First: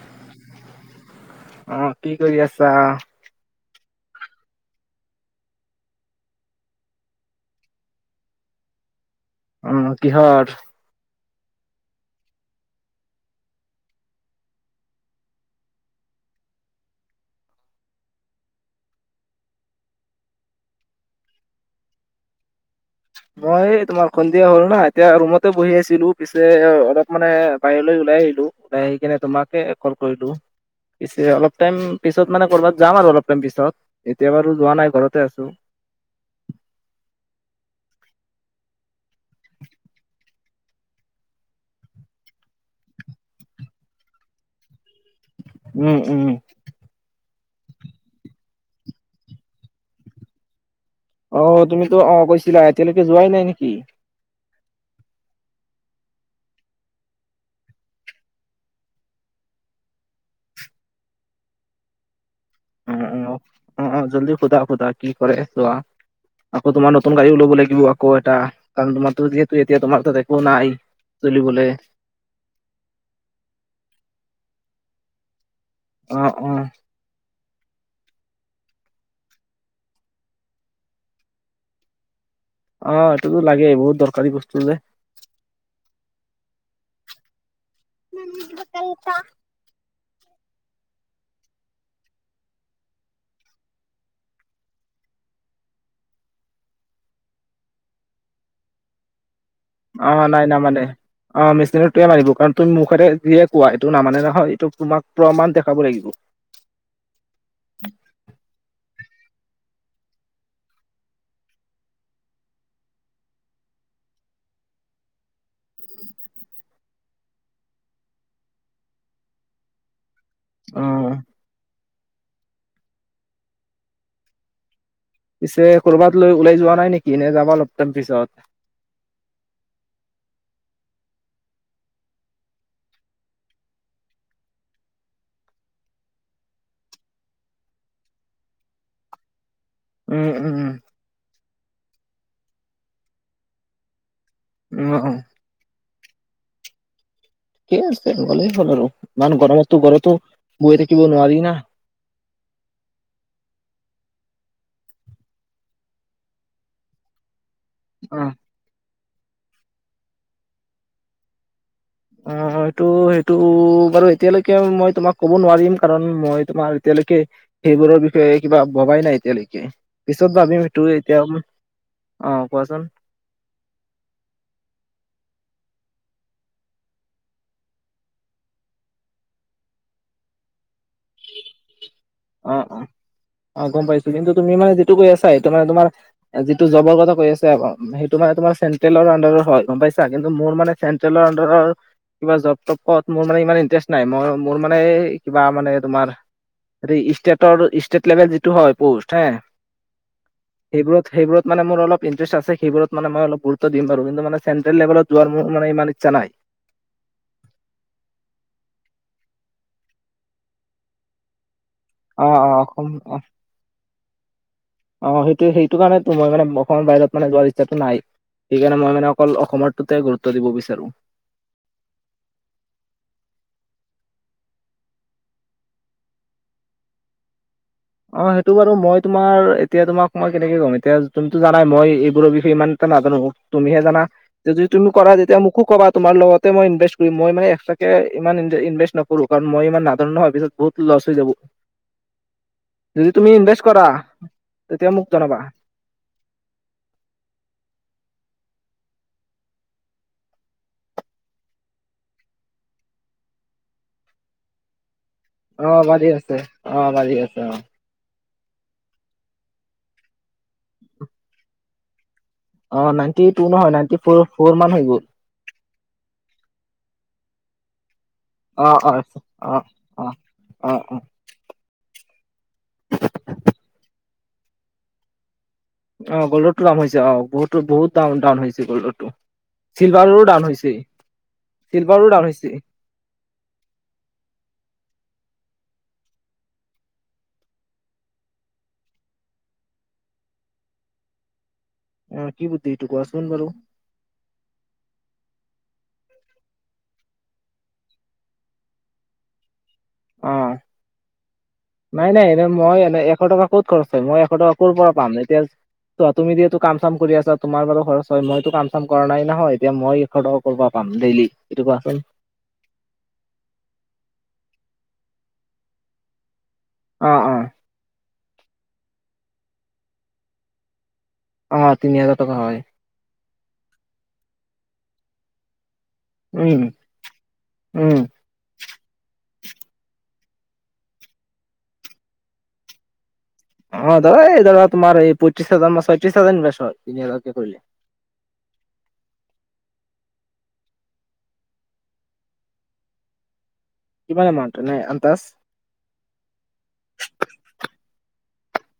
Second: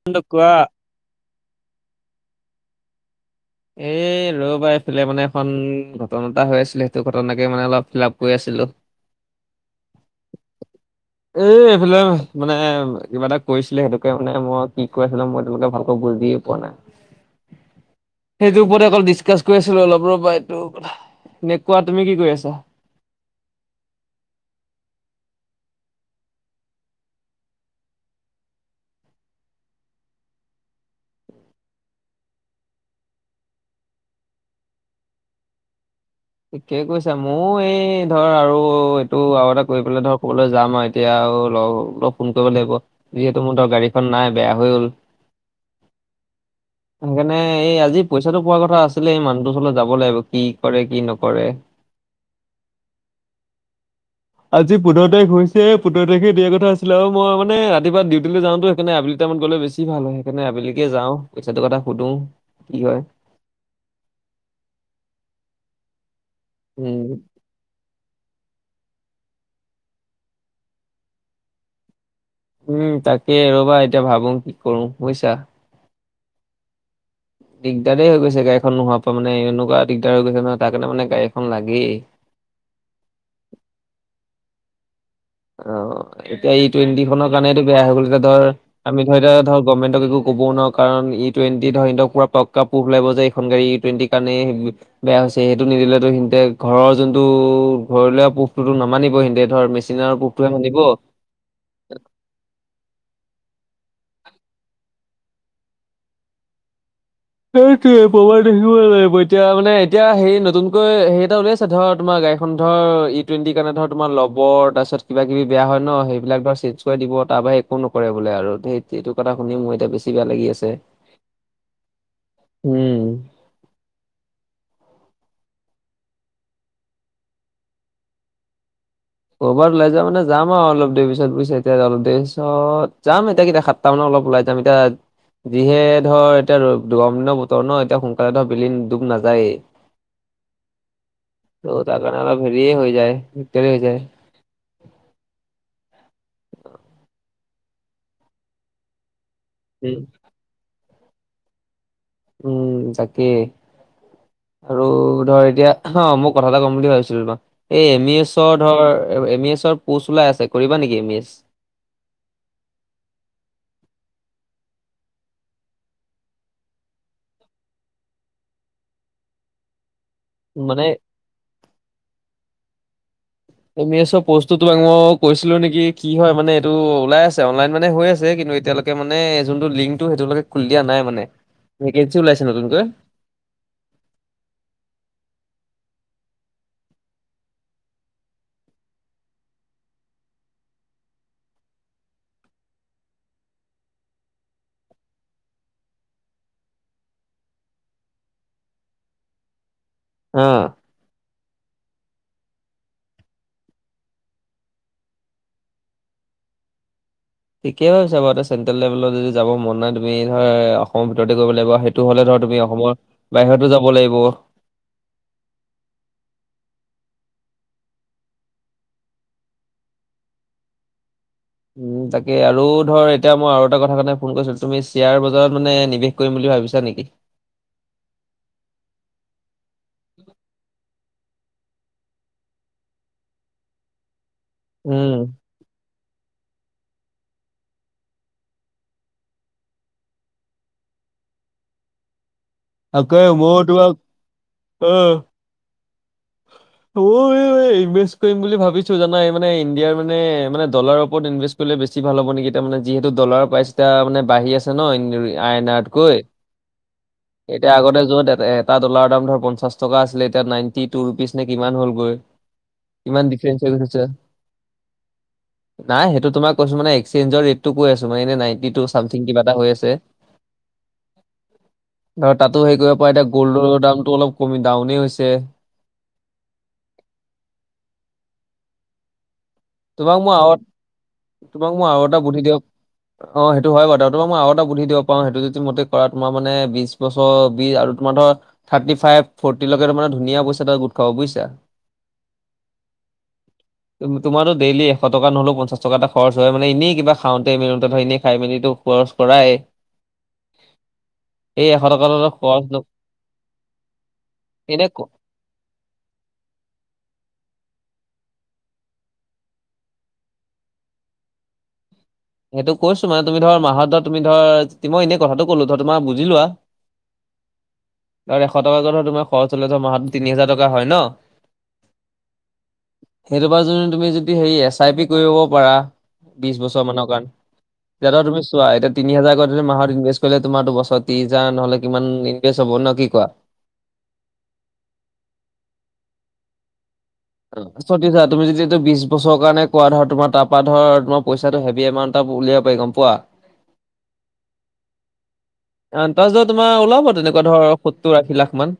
[unintelligible] অ, কি কৰি আছা? এই ৰৌবা এইফালে মানে এখন ঘটনা এটা হৈ আছিলে সেইটো ঘটনাকে মানে অলপ ফিল আপ কৰি আছিলো। উম কিহৰ? এই এইফালে মানে কিবা এটা কৰিছিলে সেইটোকে মানে মই কি কৈ আছিলো মই সেইটো কথা ভালকে একো বুজিয়ে পোৱা নাই। [inaudible] সেইটোৰ ওপৰতে অকল ডিছকাছ কৰি আছিলো অলপ ৰবা এইটো কথা তুমি কোৱা তুমি কি কৰি আছা? মই তোমাৰ সন্ধিয়া হ'ল না এতিয়া ৰুমতে বঢ়ি আছিলো পিছে অলপ মানে বাহিৰলৈ ওলাই আহিলো। ওলাই আহি কেনে তোমাকে কল কৰিলো। পিছে অলপ টাইম পিছত মানে কৰ'বাত যাম আৰু অলপ টাইম পিছত এতিয়া বাৰু যোৱা নাই ঘৰতে আছো। থিকেই কৈছা মইয়ো এই ধৰ আৰু এইটো আৰু এটা কৰি পেলাই ধৰ ক'বালে যাম আৰু এতিয়া আৰু লগক ফোন কৰিব লাগিব যিহেতু মোৰ ধৰক গাড়ীখন নাই বেয়া হৈ গ'ল। উম উম। সেইকাৰণে এই আজি পইচাটো পোৱাৰ কথা আছিলে এই মানুহটোৰ ওচৰলে যাব লাগিব কি কৰে কি নকৰে। অ তুমিতো অ কৈছিলা এতিয়ালৈকে যোৱাই নাই নিকি? আজি পোন্ধৰ তাৰিখ হৈছেহে পোন্ধৰ তাৰিখে দিয়া কথা আছিলে আৰু মই মানে ৰাতিপোৱা ডিউটিলৈ যাওঁতো সেইকাৰণে আবেলি আবেলি টাইমত গ'লে বেছি ভাল হয়, সেইকাৰণে আবেলিকে যাওঁ পইচাটো কথা সুধো কি উম হয়। অ অ অ জল্দি সোধা সোধা কি কৰে চোৱা। আকৌ তোমাৰ উম নতুন গাড়ীও ল'ব লাগিব আকৌ এটা। কাৰণ তোমাৰটো যিহেতু এতিয়া তোমাৰ তাত একো নাই চলিবলে। উম, তাকে ৰ'বা এতিয়া ভাবো কি কৰো পইচা। অ অ। দিগদাৰেই হৈ গৈছে গাড়ীখন নোহোৱাৰ পৰা মানে এনেকুৱা দিগদাৰ হৈ গৈছে নহয় তাৰ কাৰণে মানে গাড়ী এখন লাগেই। অ এইটোতো লাগেই বহুত দৰকাৰী বস্তু যে। অ এতিয়া ই টুৱেণ্টিখনৰ কাৰণেটো বেয়া হৈ গ'ল এতিয়া ধৰ আমি ধৰ এতিয়া ধৰ গভমেণ্টক একো ক'বও নোৱাৰো কাৰণ ই টুৱেণ্টি ধৰ ইহঁতক পোৰা পাক্কা প্ৰোভ লাগিব যে এইখন গাড়ী ই টুৱেণ্টিৰ কাৰণেই বেয়া হৈছে সেইটো নিদিলেটো সিহঁতে ঘৰৰ যোনটো ঘৰলোৱা প্ৰোভটো টো নামানিব সিঁহতে ধৰ মি অ, নাই নামানে। অ মেচিনৰটোৱে মানিব কাৰণ তুমি মুখেৰে যিয়ে কোৱা এইটো নামানে নহয় এইটো তোমাক প্ৰমাণ দেখাব লাগিব। সেইটোৱে প্ৰমান দেখিবই লাগিব এতিয়া মানে এতিয়া হেৰি নতুনকৈ হেৰি এটা উলিয়াইছে ধৰ তোমাৰ গাড়ীখন ধৰ ই টুৱেণ্টিৰ কাৰণে ধৰ তোমাৰ ল'ব তাৰপিছত কিবা কিবি বেয়া হয় ন সেইবিলাক ধৰ চেঞ্জ দিব তাৰ বাহিৰে একো নকৰে বোলে আৰু সেই এইটো কথা শুনি মোৰ এতিয়া বেছি বেয়া লাগি আছে। উম। পিছে কৰ'বাত লৈ ওলাই যোৱা নাই নিকি নে যাবা অলপ টাইম পিছত? ক'ৰবাত ওলাই যোৱা মানে যাম আৰু অলপ দেৰি পিছত বুইছাএতিয়া অলপ দেৰি পিছত যাম এতিয়া কেইটা সাতটা সাতটা মানত অলপ ওলাই যাম এতিয়া আজিহে ধৰ এতিয়া গৰম দিনৰ বতৰ ন এতিয়া সোনকালে ধৰ বেলি ডুব নাযায়েই। উম উম। তো তাৰ কাৰণে আমাৰ হেৰিয়ে হৈ যায় দিগদাৰে হৈ যায়। উম অ। ঠিকেই আছে গ'লেই হ'ল আৰু ইমান গৰমতটো উম ঘৰতো বঢ়ি থাকিব নোৱাৰি না। উম তাকে। আৰু ধৰ এতিয়া অ' মই কথা এটা ক'ম বুলি ভাবিছিলো তোমাক এই, এম, ই, অ এছৰ ধৰ এম ই এছৰ পোষ্ট ওলাই আছে কৰিবা নেকি এম ই এছ অ' সেটো সেইটো বাৰু এতিয়ালৈকে মই তোমাক ক'ব নোৱাৰিম কাৰণ মই তোমাৰ এতিয়ালৈকে সেইবোৰৰ বিষয়ে কিবা ভবাই নাই এতিয়ালৈকে পিছত ভাবিম মানে সেইটো এতিয়া অ' কোৱাচোন এম ই এছৰ পষ্টটো তোমাক মই কৈছিলোঁ নেকি কি হয় মানে, এইটো ওলাই আছে! অনলাইন মানে হৈ আছে কিন্তু এতিয়ালৈকে মানে যোনটো লিংকটো সেইটোলৈকে খুলি দিয়া নাই মানে ভেকেঞ্চি ওলাইছে অ অ নতুনকৈ অ', গম পাইছোঁ, কিন্তু তুমি মানে যিটো কৈ আছা এইটো মানে তোমাৰো এ যিটো জবৰ কথা কৈ আছা [inaudible] সেইটো মে তোমাৰ চন্ট্ৰেলৰ আণ্ডাৰৰ হয়, গম পাইছা কিন্তু মোৰ মানে চেন্ট্ৰেলৰ আণ্ডাৰৰ কিবা জব তপত মোৰ মানে ইমান ইণ্টাৰেষ্ট নাই, মই মোৰ মানে কিবা মানে তোমাৰ ষ্টেটৰ ষ্টেট লেভেল যিটো হয় পষ্ট হে অ', সেইবোৰত, সেইবোৰত মানে মোৰ অলপ ইণ্টাৰেষ্ট আছে! সেইবোৰত মানে মই অলপ গুৰুত্ব দিম বাৰু কিন্তু মানে চেন্ট্ৰেল লেভেলত যোৱাৰ মো মানে ইমান ইচ্ছা নাই ঠিকেই ভাবিছা, বাৰু ত চেন্ট্ৰেল লেভেলত যদি যাব মন নাই, তুমি ধৰা অসমৰ ভিতৰতে কৰিব লাগিব হেইত টো, অ হ'লে ধৰা অ তুমি অসম অসমৰ অ বাহিৰতো যাব লাগিব! অ', সেইটো, সেইটো কাৰণেতো মই মানে অসমৰ বাহিৰত মানে যোৱাৰ ইচ্ছাটো নাই। সেইকাৰণে মই মানে অকল অসমৰটোতে গুৰুত্ব দিব বিচাৰোঁ! উম, তাকে আৰু ধৰ এতিয়া মই আৰু এটা কথা কাৰণে ফোন কৰিছিলোঁ তুমি শ্বেয়াৰ বজাৰত মানে নিৱেশ কৰিম বুলি ভাবিছা নেকি? অ', সেইটো বাৰু মই তোমাৰ এতিয়া তোমাক মই কেনেকে কম এতিয়া তুমিতো জানাই মই এইবোৰৰ বিষয়ে ইমান এটা নাজানো তুমিহে জানা! যদি তুমি কৰা উম তেতিয়া মোক মোকো ক'বা! তোমাৰ লগতে মই ইনভেষ্ট কৰিম! মই মান এক্সটাকৈ ইমান ইন ইনভেষ্ট নকৰোঁ! কাৰণ মই ইমান নাজানো নহয় পিছত বহুত লছ হৈ যাবো! যদি তাকে তুমি মই ইনভেষ্ট কৰা তোমাক তেতিয়া মেকে জনাবা! অই, অই ইনভেষ্ট কৰিম বুলি ভাবিছোঁ! জানা এই মানে ইণ্ডিয়াৰ মানে, মানে ডলাৰৰ ওপৰত ইনভেষ্ট হ'লে বেছি ভাল হব নেকি তাৰমানে যিহেতু ডলাৰ প্ৰাইচটা মানে বাঢ়ি আছে ন [unintelligible] অ বাঢ়ি আইনাতকৈ আছে অ বাঢ়ি আছে অ এতিয়া আগতে য'ত এট, এট এটা ডলাৰৰ দাম ধৰ পঞ্চাশ টকা আছিলে! এতিয়া নাইনটি টু ৰুপিজ নে কিমান হ'লগৈ অ', নাইনটি কিমান টু ডিফাৰেঞ্চ হৈ নহয়! নাইনটি গৈছে ফ'ৰ, ফ'ৰ মান হৈ গ'ল। নাই, সেইটো তোমাৰ কৈছোঁ মানে একচেঞ্জৰ ৰেট ত, কৈ আছোঁ! মানে এনে অ নাইনটি টু অ চামথিং কিবা অ এটা হৈ আছে! অ অ অ আৰু তাতো হেৰি কৰিব পাৰা! এতিয়া গ'ল্ডৰ দামটো অলপ কমি ডাউনেই হৈছে! অ', গল্ডৰটো দাম হৈছে! অ', বহুতো বহুত দাম ডাউন হৈছে! গল্ডৰটো চিলভাৰৰো তোমাক মই ডাউন আৰু হৈছে! তোমাক মই আৰু চিলভাৰো এটা ডাউন বুদ্ধি দিব হৈছে! অ', হেইটো হয় বাৰু উ তোমাক মই আগ এটা বুধি দিব পাৰোঁ! হেইটো যদি মতে কৰা তোমাৰ মানে বিশ বছৰ বি আৰু তোমাৰ ধৰ থাৰ্টি ফাইভ ফৰ্টিলৈকে তাৰমানে ধুনীয়া পইছা এটা গোট খাব বুজিছা। অ', কি বুদ্ধি এইটো কোৱাচোন বাৰু তোমাৰো ডেইলি এশ টকা নহলেও, পঞ্চাশ টকা এটা খৰচ হয়! মানে এনেই কিবা খাওঁতে মেলোতে ধৰ এনেই খাই মেলি তো, তো [unintelligible] অ', এশ টকা নাই, এটা নাই ধৰ এনে খৰচ ন মই এনে এশ টকা ক'ত খৰচ কৰিম! মই এশ টকা ক'ৰ এনে পৰা ক- পাম এতিয়া ত তুমি য এইটো কাম চাম কৰি আছা, তোমাৰ বাৰু খৰচ হয় মইতো কাম চাম কৰা নাই নহয় এতিয়া মই [inaudible] ডেইলি সেইটো কোৱাচোন সেইটো কৈছোঁ! মানে তুমি ধৰা মাহত ধৰা তুমি ধৰা মই এনেই কথাটো কলোঁ ধৰা তোমাৰ বুজি লোৱা! অ', অ', আৰু এশ টকাকৈ হলেও তোমাৰ খৰচ হলে মাহত তিনি হাজাৰ টকা হয় ন। অ', তিনি হাজাৰ টকা হয়! সেইটো পা যদি তুমি যদি হেৰি এছ আই পি কৰিব পাৰা বিশ উম বছৰ মানক উম [unintelligible] তুমি চোৱা [unintelligible] তিনি হাজাৰ কৰি যদি মাহত ইনভেষ্ট কৰিলে, তোমাৰ দুবছৰ ত্ৰিশ হাজাৰ নহ'লে কিমান ইনভেষ্ট হব ন কি কোৱা অ', দাদা এই দাদা তোমাৰ এই পঁয়ত্ৰিশ হাজাৰ নে ছয়ত্ৰিশ হাজাৰ ইনভেষ্ট হয়! তিনি হাজাৰ া তুমি যদি এইটো বিশ বছৰ কাৰণে কোৱা ধৰা তোাৰপ পৰা ধৰ তোমাৰ পইচাটো হেভি এমাউণ্ট [inaudible] উলিয়াব পাৰি! গম পোৱা! কিমান এমাউণ্ট এনে আন্তাজ আন্তাজত তোমাৰ ওলাব তেনেকুৱা ধৰ সত্তৰ আশী লাখমান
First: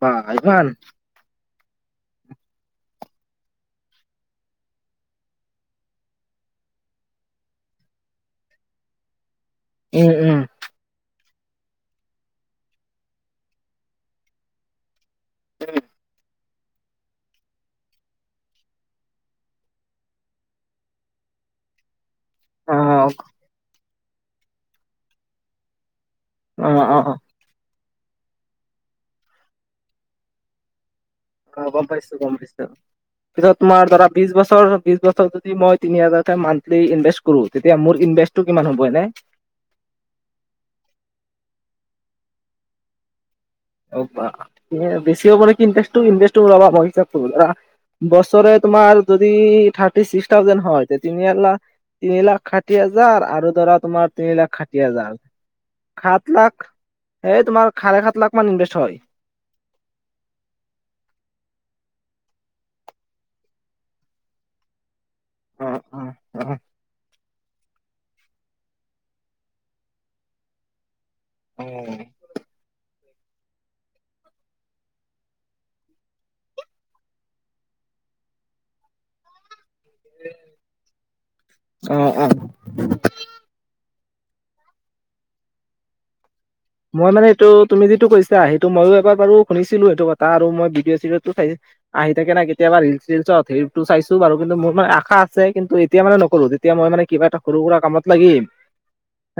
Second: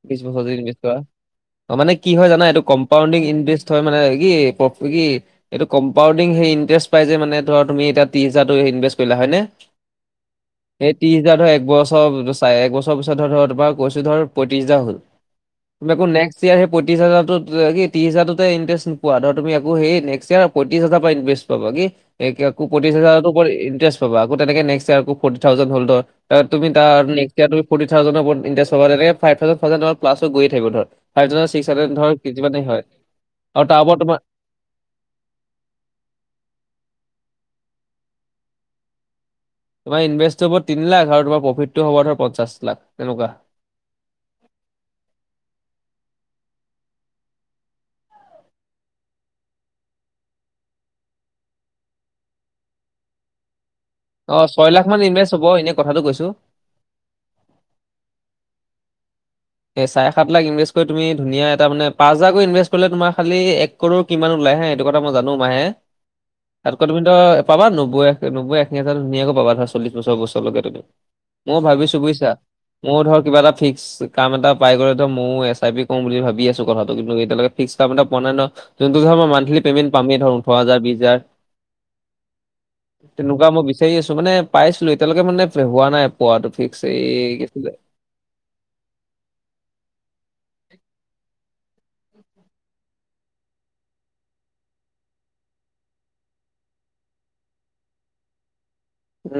বা বিশ বছৰ যদি ইমান ইনভেষ্ট কৰা মানে কি হয় জানা এইটো কম্পাউণ্ডিং ইণ্টাৰেষ্ট হয় মানে কি কি এইটো কম্পাউণ্ডিং হেৰি ইন্টাৰেষ্ট পাই যে মানে ধৰ তুমি ত্ৰিছ হাজাৰ টো ইনভেষ্ট কৰিলা হয় নে উম উম এই ত্ৰিশ হাজাৰ ধৰ এক বছৰ চাৰে এক বছৰ পিছত ধৰ তোমাৰ কৈছো ধৰ পয়ত্ৰিছ হাজাৰ হ'ল তুমি আকৌ নেক্সট ইয়েৰ সেই পঁয়ত্ৰিছ হাজাৰতো কি ত্ৰিছ হাজাৰতোতে ইণ্টাৰেষ্ট নোপোৱা ধৰ তুমি আকৌ সেই নেক্সট ইয়েৰ পঁয়ত্ৰিছ হাজাৰ পৰা ইন্টাৰেষ্ট পাবা কি এক আকৌ অ পয়ত্ৰিছ হাজাৰৰ ওপৰত ইণ্টাৰেষ্ট পাব আকৌ তেনেকে নেক্সট ইয়েৰ আকৌ ফৰ্টি থাউজেণ্ড হল ধৰ অ তুমি অ অ তাৰ নেক্সট ফৰৰ্টি থাউজেণ্ড ৰ ওপৰত ইন্টাৰেষ্ট পাবা তেনেকে five thousand five thousand plus হৈ গৈয়ে থাকিব ধৰ ফাইভ থাউজেণ্ড অ চিক্স গম হানন্ডেড পাইছো ধৰ গম যিমানেই পাইছো হয় পিছত আৰু তাৰ তোমাৰ ওপৰত ধৰা বিশ বছৰ ধৰ বিশ বছৰ যদি মই তিনি হাজাৰকে মান্থলি ইনভেষ্ট কৰো তেতিয়া মোৰ ইনভেষ্টটো কিমান হ'ব এনেই তোমাৰ ইনভেষ্ট হ'ব তিনি লাখ আৰু তোমাৰ প্ৰফিতটো হ'ব ধৰ পঞ্চাশ লাখ তেনেকুৱা অ বা বেছি হব নেকি ইনভেষ্ট টো ৰবা মই হিচাপ কৰো বছৰে তোমাৰ যদি থাৰ্টি ছিক্স থাউজেণ্ড হয় তে তিনি লা তিনি লাখ ষাঠি হাজাৰ আৰু ধৰা তোমাৰ অ তিনি লাখ ছয় ষাঠি মান হাজাৰ ইনভেষ্ট হ'ব এনেই কথাটো কৈছো সাত লাখ এই তোমাৰ চাৰে সাত লাখ মান ইনভেষ্ট হয় এই চাৰে সাত লাখ ইনভেষ্ট কৰি তুমি ধুনীয়া এটা মানে পাঁচ হাজাৰকৈ ইনভেষ্ট কৰিলে তোমাৰ খালি এক কৰোৰ কিমান ওলাই হে এই কথা মই জানো মাহে অ অ অ তাতকৈ তুমি ধৰ পাবা নব্বৈ নবৈ আশী হাজাৰ ধুনীয়াকৈ পাবা ধৰ চল্লিশবছৰ বছৰলৈকে তুমি মই ভাবিছো বুজিছা মই ধৰ কিবা এটা ফিক্স কাম এটা পাই গলো ধৰ ময়ো এছ আই পি এটা কৰো বুলি ভাবি আছো কথাটো কিন্তু এতিয়ালৈ ফিক্স কাম এটা পোৱা নাই ন যোনটো ধৰ মই মান্হলি পেমেন্ট পামেই ধৰ ওঠৰ হাজাৰ বিশ হাজাৰ অ অ তেনেকুৱা মই বিচাৰি আছো মানে পাইছিলো এতিয়ালৈকে মানে হোৱা নাই পোৱাাতটো ফিক্স এই মই মানে কি এইটো আছিলে তুমি যিটো কৈছা সেইটো ময়ো বাৰু শুনিছিলো সেইটো কথা আৰু মই ভিডিঅ চিডিঅ টো চাই আহি থাকে নাই কেতিয়াবা ৰিল চিলচত হে টো চাইছো বাৰু কিন্তু মোৰ মানে আশা আছে কিন্তু এতিয়া মানে নকৰো যেতিয়া মই মানে কিবা এটা সৰু সুৰা কামত লাগিম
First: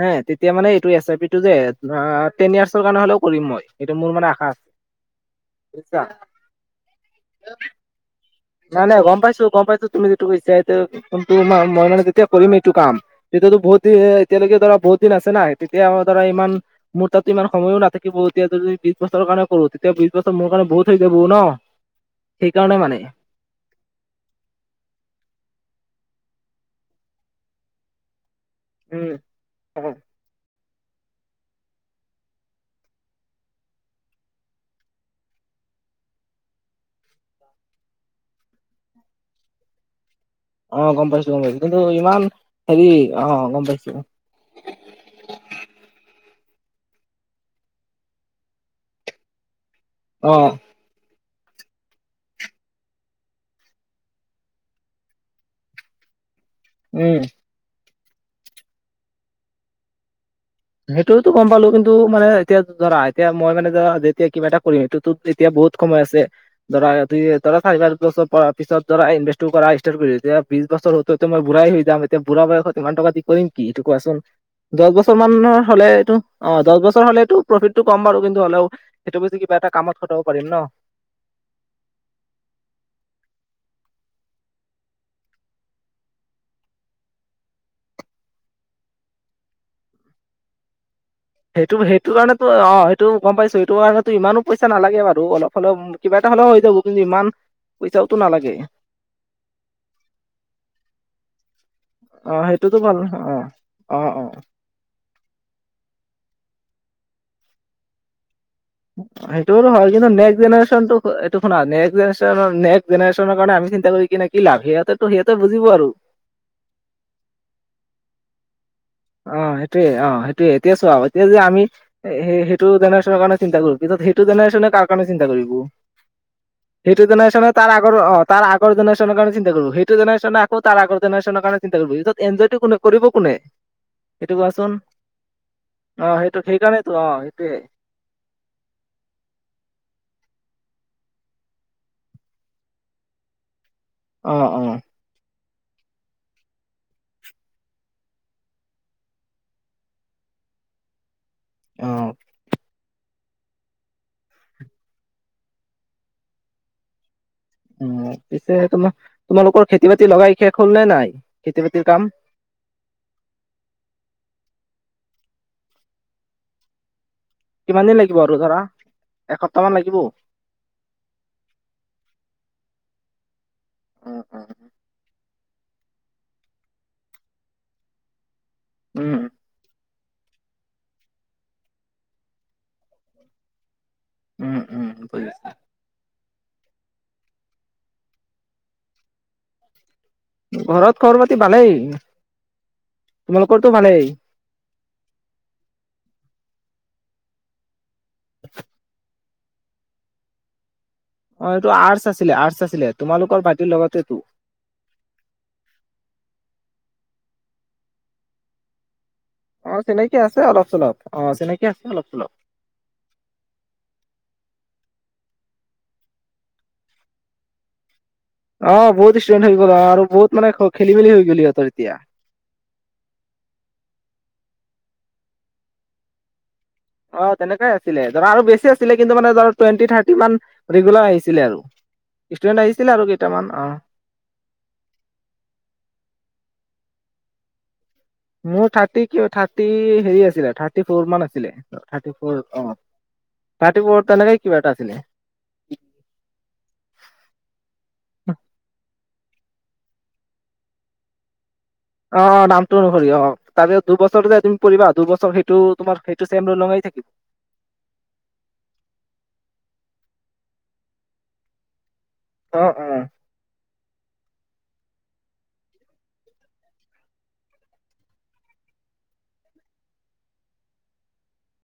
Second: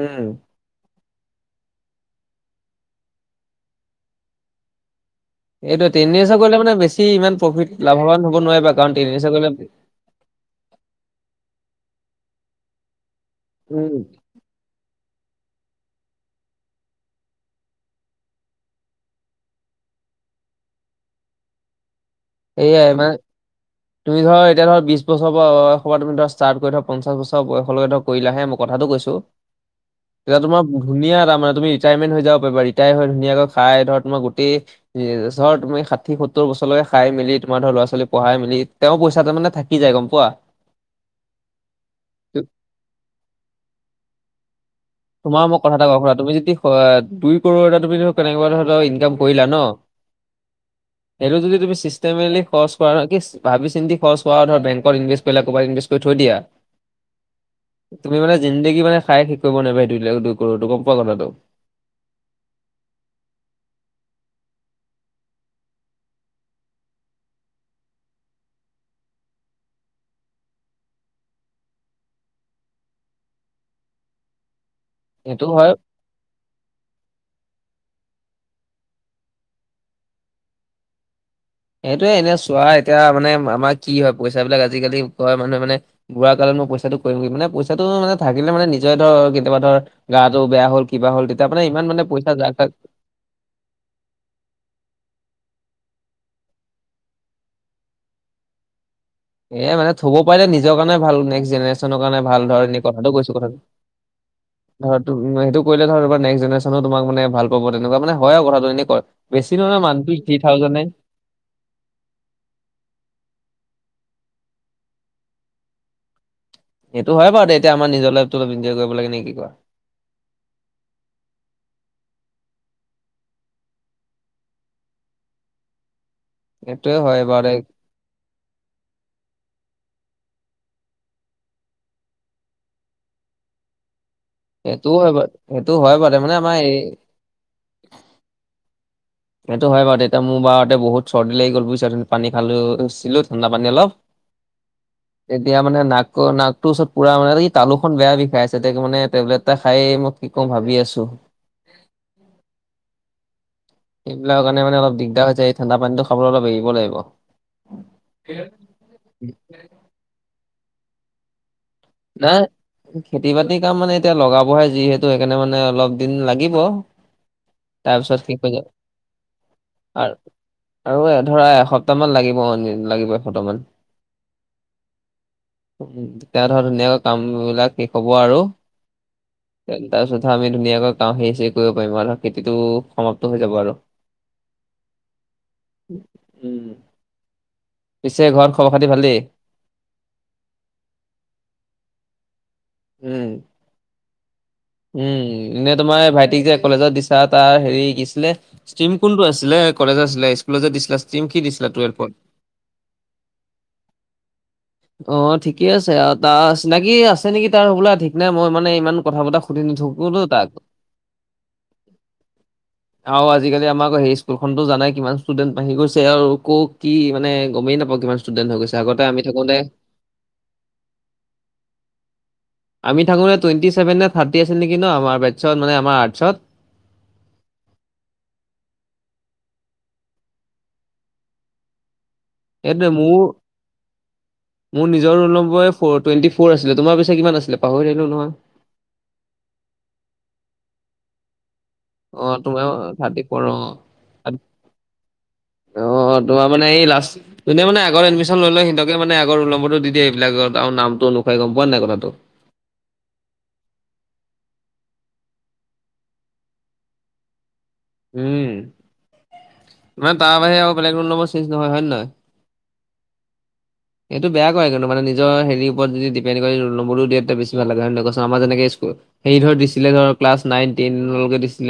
হে তেতিয়া মানে এইটো এছ আই পি টো যে বা টেন ইয়াৰচৰ কাৰণে হ'লেও কৰিম মই এইটো মোৰ মানে আশা আছে এইটো বুজিছা। তিনিবছৰ কৰিলে মানে বেছি ইমান প্ৰফিট লাভৱান হ'ব নোৱাৰিবা নাই কাৰণ নাই তিনি গম বছৰ পাইছো কৰিলে গম পাইছো তুমি যিটো কৈছা এ মই মানে যেতিয়া কৰিম এইটো কাম তেতিয়াতো বহুত দেৰি উম, এ এতিয়ালৈকে ধৰা বহুত দিন আছে না তেতিয়া ধৰা ইমান মোৰ তাতো ইমান সময়ো নাথাকিব এতিয়া যদি বিশ বছৰ কাৰণে কৰো তেতিয়া বিশ বছৰ মোৰ কাৰণে বহুত হৈ যাবগৈ ন [inaudible] এইয়াই মানে তুমি ধৰ এতিয়া ধৰ বিশ বছৰ বয়সৰ তুমি ধৰা ষ্টাৰ্ট কৰি ধৰ পঞ্চাছ বছয়সলৈকে ধৰ কৰিলাহে মোক কথাটো কৈছো উম এতিয়া তোমাৰ ধুনীয়া ত মানে তুমি ৰিটাৰেণ্ট হৈ যাব পাৰিবা ৰিটায়াৰ হৈ ধুনীয়াকৈ খাই ধৰ তোমাৰ গোটেই চৰত তুমি ষাঠি সত্তৰ বছৰলৈকে খাই মেলি তোমাৰ ধৰ ল'ৰা ছোৱাল পঢ়াই মেলি তেওঁ পইচাটো মানে থাকি যায় গম পোৱা অ গম পাইছো গম পাইছো কিন্তু ইমান তো- হেৰি অ গম পাইছো তোমাৰ মোক কথা এটা কও শুনা তুমি যদি দুই কৰোৰ এটা তুমি কেনেকুৱা ধৰ ইনকাম কৰিলা ন অ এইটো যদি তুমি চিষ্টেমেলি খৰচ কৰা কি ভাবি চিন্তি খৰচ কৰা ধৰা বেংক ইনভেষ্ট কৰিলা কৰবাত ইনভেষ্ট। থৈ দিয়া। উম। তুমি মানে জিন্দেগী মানে খাই শেষ কৰিব নোৱাৰিবা সেইটো সেইটোৱেটো গম পালোঁ কিন্তু। টো মানে এতিয়াটো ধৰা এতিয়া মই মানে ধৰা যেতিয়া কিবা এটা কৰিম, সেইটোতো তেতিয়া বহুত সময় আছে। ধৰা, ধৰা চাৰি-পাঁচ বছৰ পিছত ধৰা ইনভেষ্টটো কৰা ষ্টাৰ্ট কৰিলো, তেতিয়া বিশ বছৰ হ'ল। টো মই বুঢ়াই হৈ যাম, এতিয়া বুঢ়া বয়সত ইমান টকা দি কৰিম কি, এইটো কোৱাচোন? দহ বছৰ। সেইটো [unintelligible] হয় হ'লে এইটো। অ', দহ বছৰ হ'লেটো প্ৰফিটটো কম বাৰু, কিন্তু হ'লেও সেইটো বেচি, কিবা এটা কামত খটাব পাৰি ন। সেইটোয়ে এনে চোৱা, এতিয়া মানে আমাৰ কি হয় পইচাবিলাক আজিকালি ঘৰ মানুহে মানে বুঢ়া কালত মই পইচাটো কৰিম কি, মানে পইচাটো মানে থাকিলে মানে, নিজে ধৰ, কেতিয়াবা ধৰ গাটো বেয়া হ'ল, কিবা হ'ল তেতিয়া মানে সেইটো, ইমান মানে সেইটো পইচা কাৰণেতো যাক তাক অ'। এইটো গম পাইছো, সেইটো কাৰণেতো, ইমানও পইচা নালাগে বাৰু, অলপ হ'লেও কিবা এটা হ'লেও হৈ যাব। কিন্তু, ইমান পইচাওতো নালাগে। এ মানে, থ'ব পাৰিলে নিজৰ কাৰণে ভাল। Next generation. কাৰণে অ ভাল, ধৰ সেইটোতো এনে ভাল কথাটো কৈছো, অ কথাটো। অ অ ধৰ তো সেইটো কৰিলে ধৰ তোমাক নক্স জেনেৰেনেও তোমাক মানে ভালপাব। তেনেকুৱা মানে হয় আৰু কথাটো এনে। সেইটোও হয়, কিন্তু, নেক্সট জেনেৰেচনটো এইটো শুনা, নেক্স জেনেৰেচন নেক্টট জেনেৰেচনৰ কাৰণে আমি চিন্তা কৰি কিনে কি লাভ, সিহঁতৰটো সিহঁতে বুজিব আৰু। এইটো হয় বাৰু দেই, এতিয়া আমাৰ নিজৰ লাইফটো আমি নিজেই কৰিব লাগে। নে কি কোৱা? অ', সেইটোয়, অ', সেইটোয়ে। এতিয়া চোৱা, এতিয়া যে আমি সেই-সেইটো জেনেৰেচনৰ কাৰণে চিন্তা কৰোঁ, সেইটো জেনেৰেচনে কাৰ কাৰণে চিন্তা কৰিব? সেইটোয়ে সেইটো হয় বাৰু জেনেৰেচনে দে তাৰ আগৰ অ', তাৰ আগৰ জেনেৰেচনৰ কাৰণে চিন্তা কৰিব, সেইটো জেনেৰেচনে আকৌ তাৰ আগৰ জেনেৰেচনৰ কাৰণে, পিছত ইঞ্জয়টো কোনে কৰিব কোনে? সেইটো কোৱাচোন সেইটোও হয় বাৰু, সেইটো হয় অ বাৰু মানে, সেইটো আমাৰ এই সেইকাৰণেতো অ', সেইটোৱে। সেইটো হয় বাৰু, এতিয়া মোৰ বাৰতে বহুত চৰ্দি লাগি গ'ল বুইছা, খুৱ পানী খালো-ছিলো ঠাণ্ডাপানী অলপ। অ', অ'। এতিয়া মানে, নাকৰ-নাকটোৰ ওচৰত পুৰা মানে এই তালোখন বেয়া বিষাই আছে তাকে মানে টেবলেট এটা খাইয়ে মই কি কওঁ, ভাবি আছো। অ'। এইবিলাকৰ কাৰণে মানে অলপ দিগদাৰ হৈছে, এই ঠাণ্ডা পানীটো খাবলৈ অলপ এৰিব লাগিব। উম, পিছে, তোমাৰ তোমালোকৰ খেতি-বাতি লগাই শেষ হ'ল নে নাই? খেতি বাতিৰ কাম। নাই। খেতি-বাতিৰ কাম মানে, এতিয়া লগাবহে যিহেতু, সেইকাৰণে মানে অলপ দিন লাগিব। কিমান দিন লাগিব তাৰপিছত আৰু কি হৈ ধৰা যায়, এসপ্তাহ মান লাগিব। আৰু। আৰু ধৰা, এসপ্তাহ মান লাগিব, লাগিব এসপ্তাহ মান। উম উম তেওঁ ধৰা, ধুনীয়াকৈ কামবিলাক শেষ হব আৰু। উম। তাৰ পিছতহে আমি ধুনীয়াকৈ গাওঁত হেৰি-চেৰি কৰিব পাৰিম আৰু খেতিটো সমাপ্ত হৈ যাব আৰু। উম উম বুজিছো। [inaudible] উম, পিছে ঘৰত খবৰ-খাতি ভালেই? ঘৰত খবৰ-পাতি ভালেই, উম, তোমালোকৰটো ভালেই? উম, এনে তোমাৰ ভাইটিক যে কলেজত দিছা, তাৰ হেৰি কি আছিলে ষ্টিম কোনটো আছিলে? কলেজ আছিলে [unintelligible] দিছিলে ষ্ট্ৰীম? কি অ', দিছিলা এইটো টুৱেলভত? আৰ্টছ আছিলে, আৰ্টছ আছিলে, তোমালোকৰ ভাইটিৰ লগতেটো। অ' ঠিকে আছে আৰু তাৰ চিনাকি আছে নেকি তাৰ হ'বলা ঠিক নাই, মই মানে ইমান কথা পতা অ' চিনাকি আছে অলপ চলপ অ' চিনাকি আছে অলপ চলপ। আৰু আজিকালি আমাক সেই স্কুলখনতো জানাই কিমান ষ্টুডেণ্ট বাহি গৈছে আৰু কৰ কি মানে গমেই নাপাও কিমান ষ্টুডেন্ট হৈ গৈছে অ' আগতে বহুত আমি ষ্টুডেন্ট হৈ থাকোতে গ'ল অ' আৰু বহুত মানে খেলি মেলি হৈ গ'ল সিহতঁৰ এতিয়া। আমি থাকোঁতে টুৱেণ্টি চভেনে নে থাৰ্টি আছিল নেকি ন? আমাৰ বেটছত মানে আমাৰ আৰ্টছত। অ' তেনেকুৱাই আছিলে ধৰা আৰু বেছি আছিলে কিন্তু মানে ধৰা টুৱেণ্টি থাৰ্টি মান ৰেগুলাৰ আহিছিলে আৰু। ষ্টুডেন্ট আহিছিলে এইটোৱে আৰু মোৰ কেইটামান অ। মোৰ নিজৰ ৰোলম্বৱে ফৌৰ টুৱেণ্ট ফৌৰ আছিলে। তোমাৰ পিছে কিমান আছিলে পাহৰি থাকিলোঁ নহয়। মোৰ থাৰ্টি ক, থাৰ্টি হেৰি আছিলে থাৰ্টি ফৌৰ মান আছিলে। থাৰ্টি ফৌৰ তোমাৰ অ, থাৰ্টি ফ'ৰ থাৰ্টি ফৌৰ অ তেনেকাই কিবা এটা আছিলে। অ' তোমাৰ মানে এই লাষ্ট তুমি মানে আগত অ এডমিচন লৈ লৈ সিহঁতক মানে আগৰ ৰোলনম্বৰ দি দিয়া এইবিলাকৰ আৰু নামটো অনুসাৰে গম পোৱা নাই কথাটো। অ' নামটো অনুসৰি অ, তাৰে দুবছৰ যে তুমি পৰিবা দুবছৰ সেইটো তোমাৰ সেইটো চেম ৰোল লঙেই থাকিব। হুম, মানে তাৰ বাহিৰে আৰু বেলেগ ৰোল নম্বৰ চেঞ্জ নহয়। হয় নে নহয়? অ', অ'। এইটো বেয়া কৰে কিন্তু মানে নিজৰ হেৰি ওপৰত যদি দিপেণ্ড কৰি ৰোল নম্বৰটো দিয়ে তেতিয়া বেছি ভাল লাগে হয় নে নহয় কচোন? আমাৰ যেনেকে স্কুল হেৰি ধৰ দিছিলে ধৰ ক্লাছ নাইন, টেইনৰ লৈকে দিছিলে।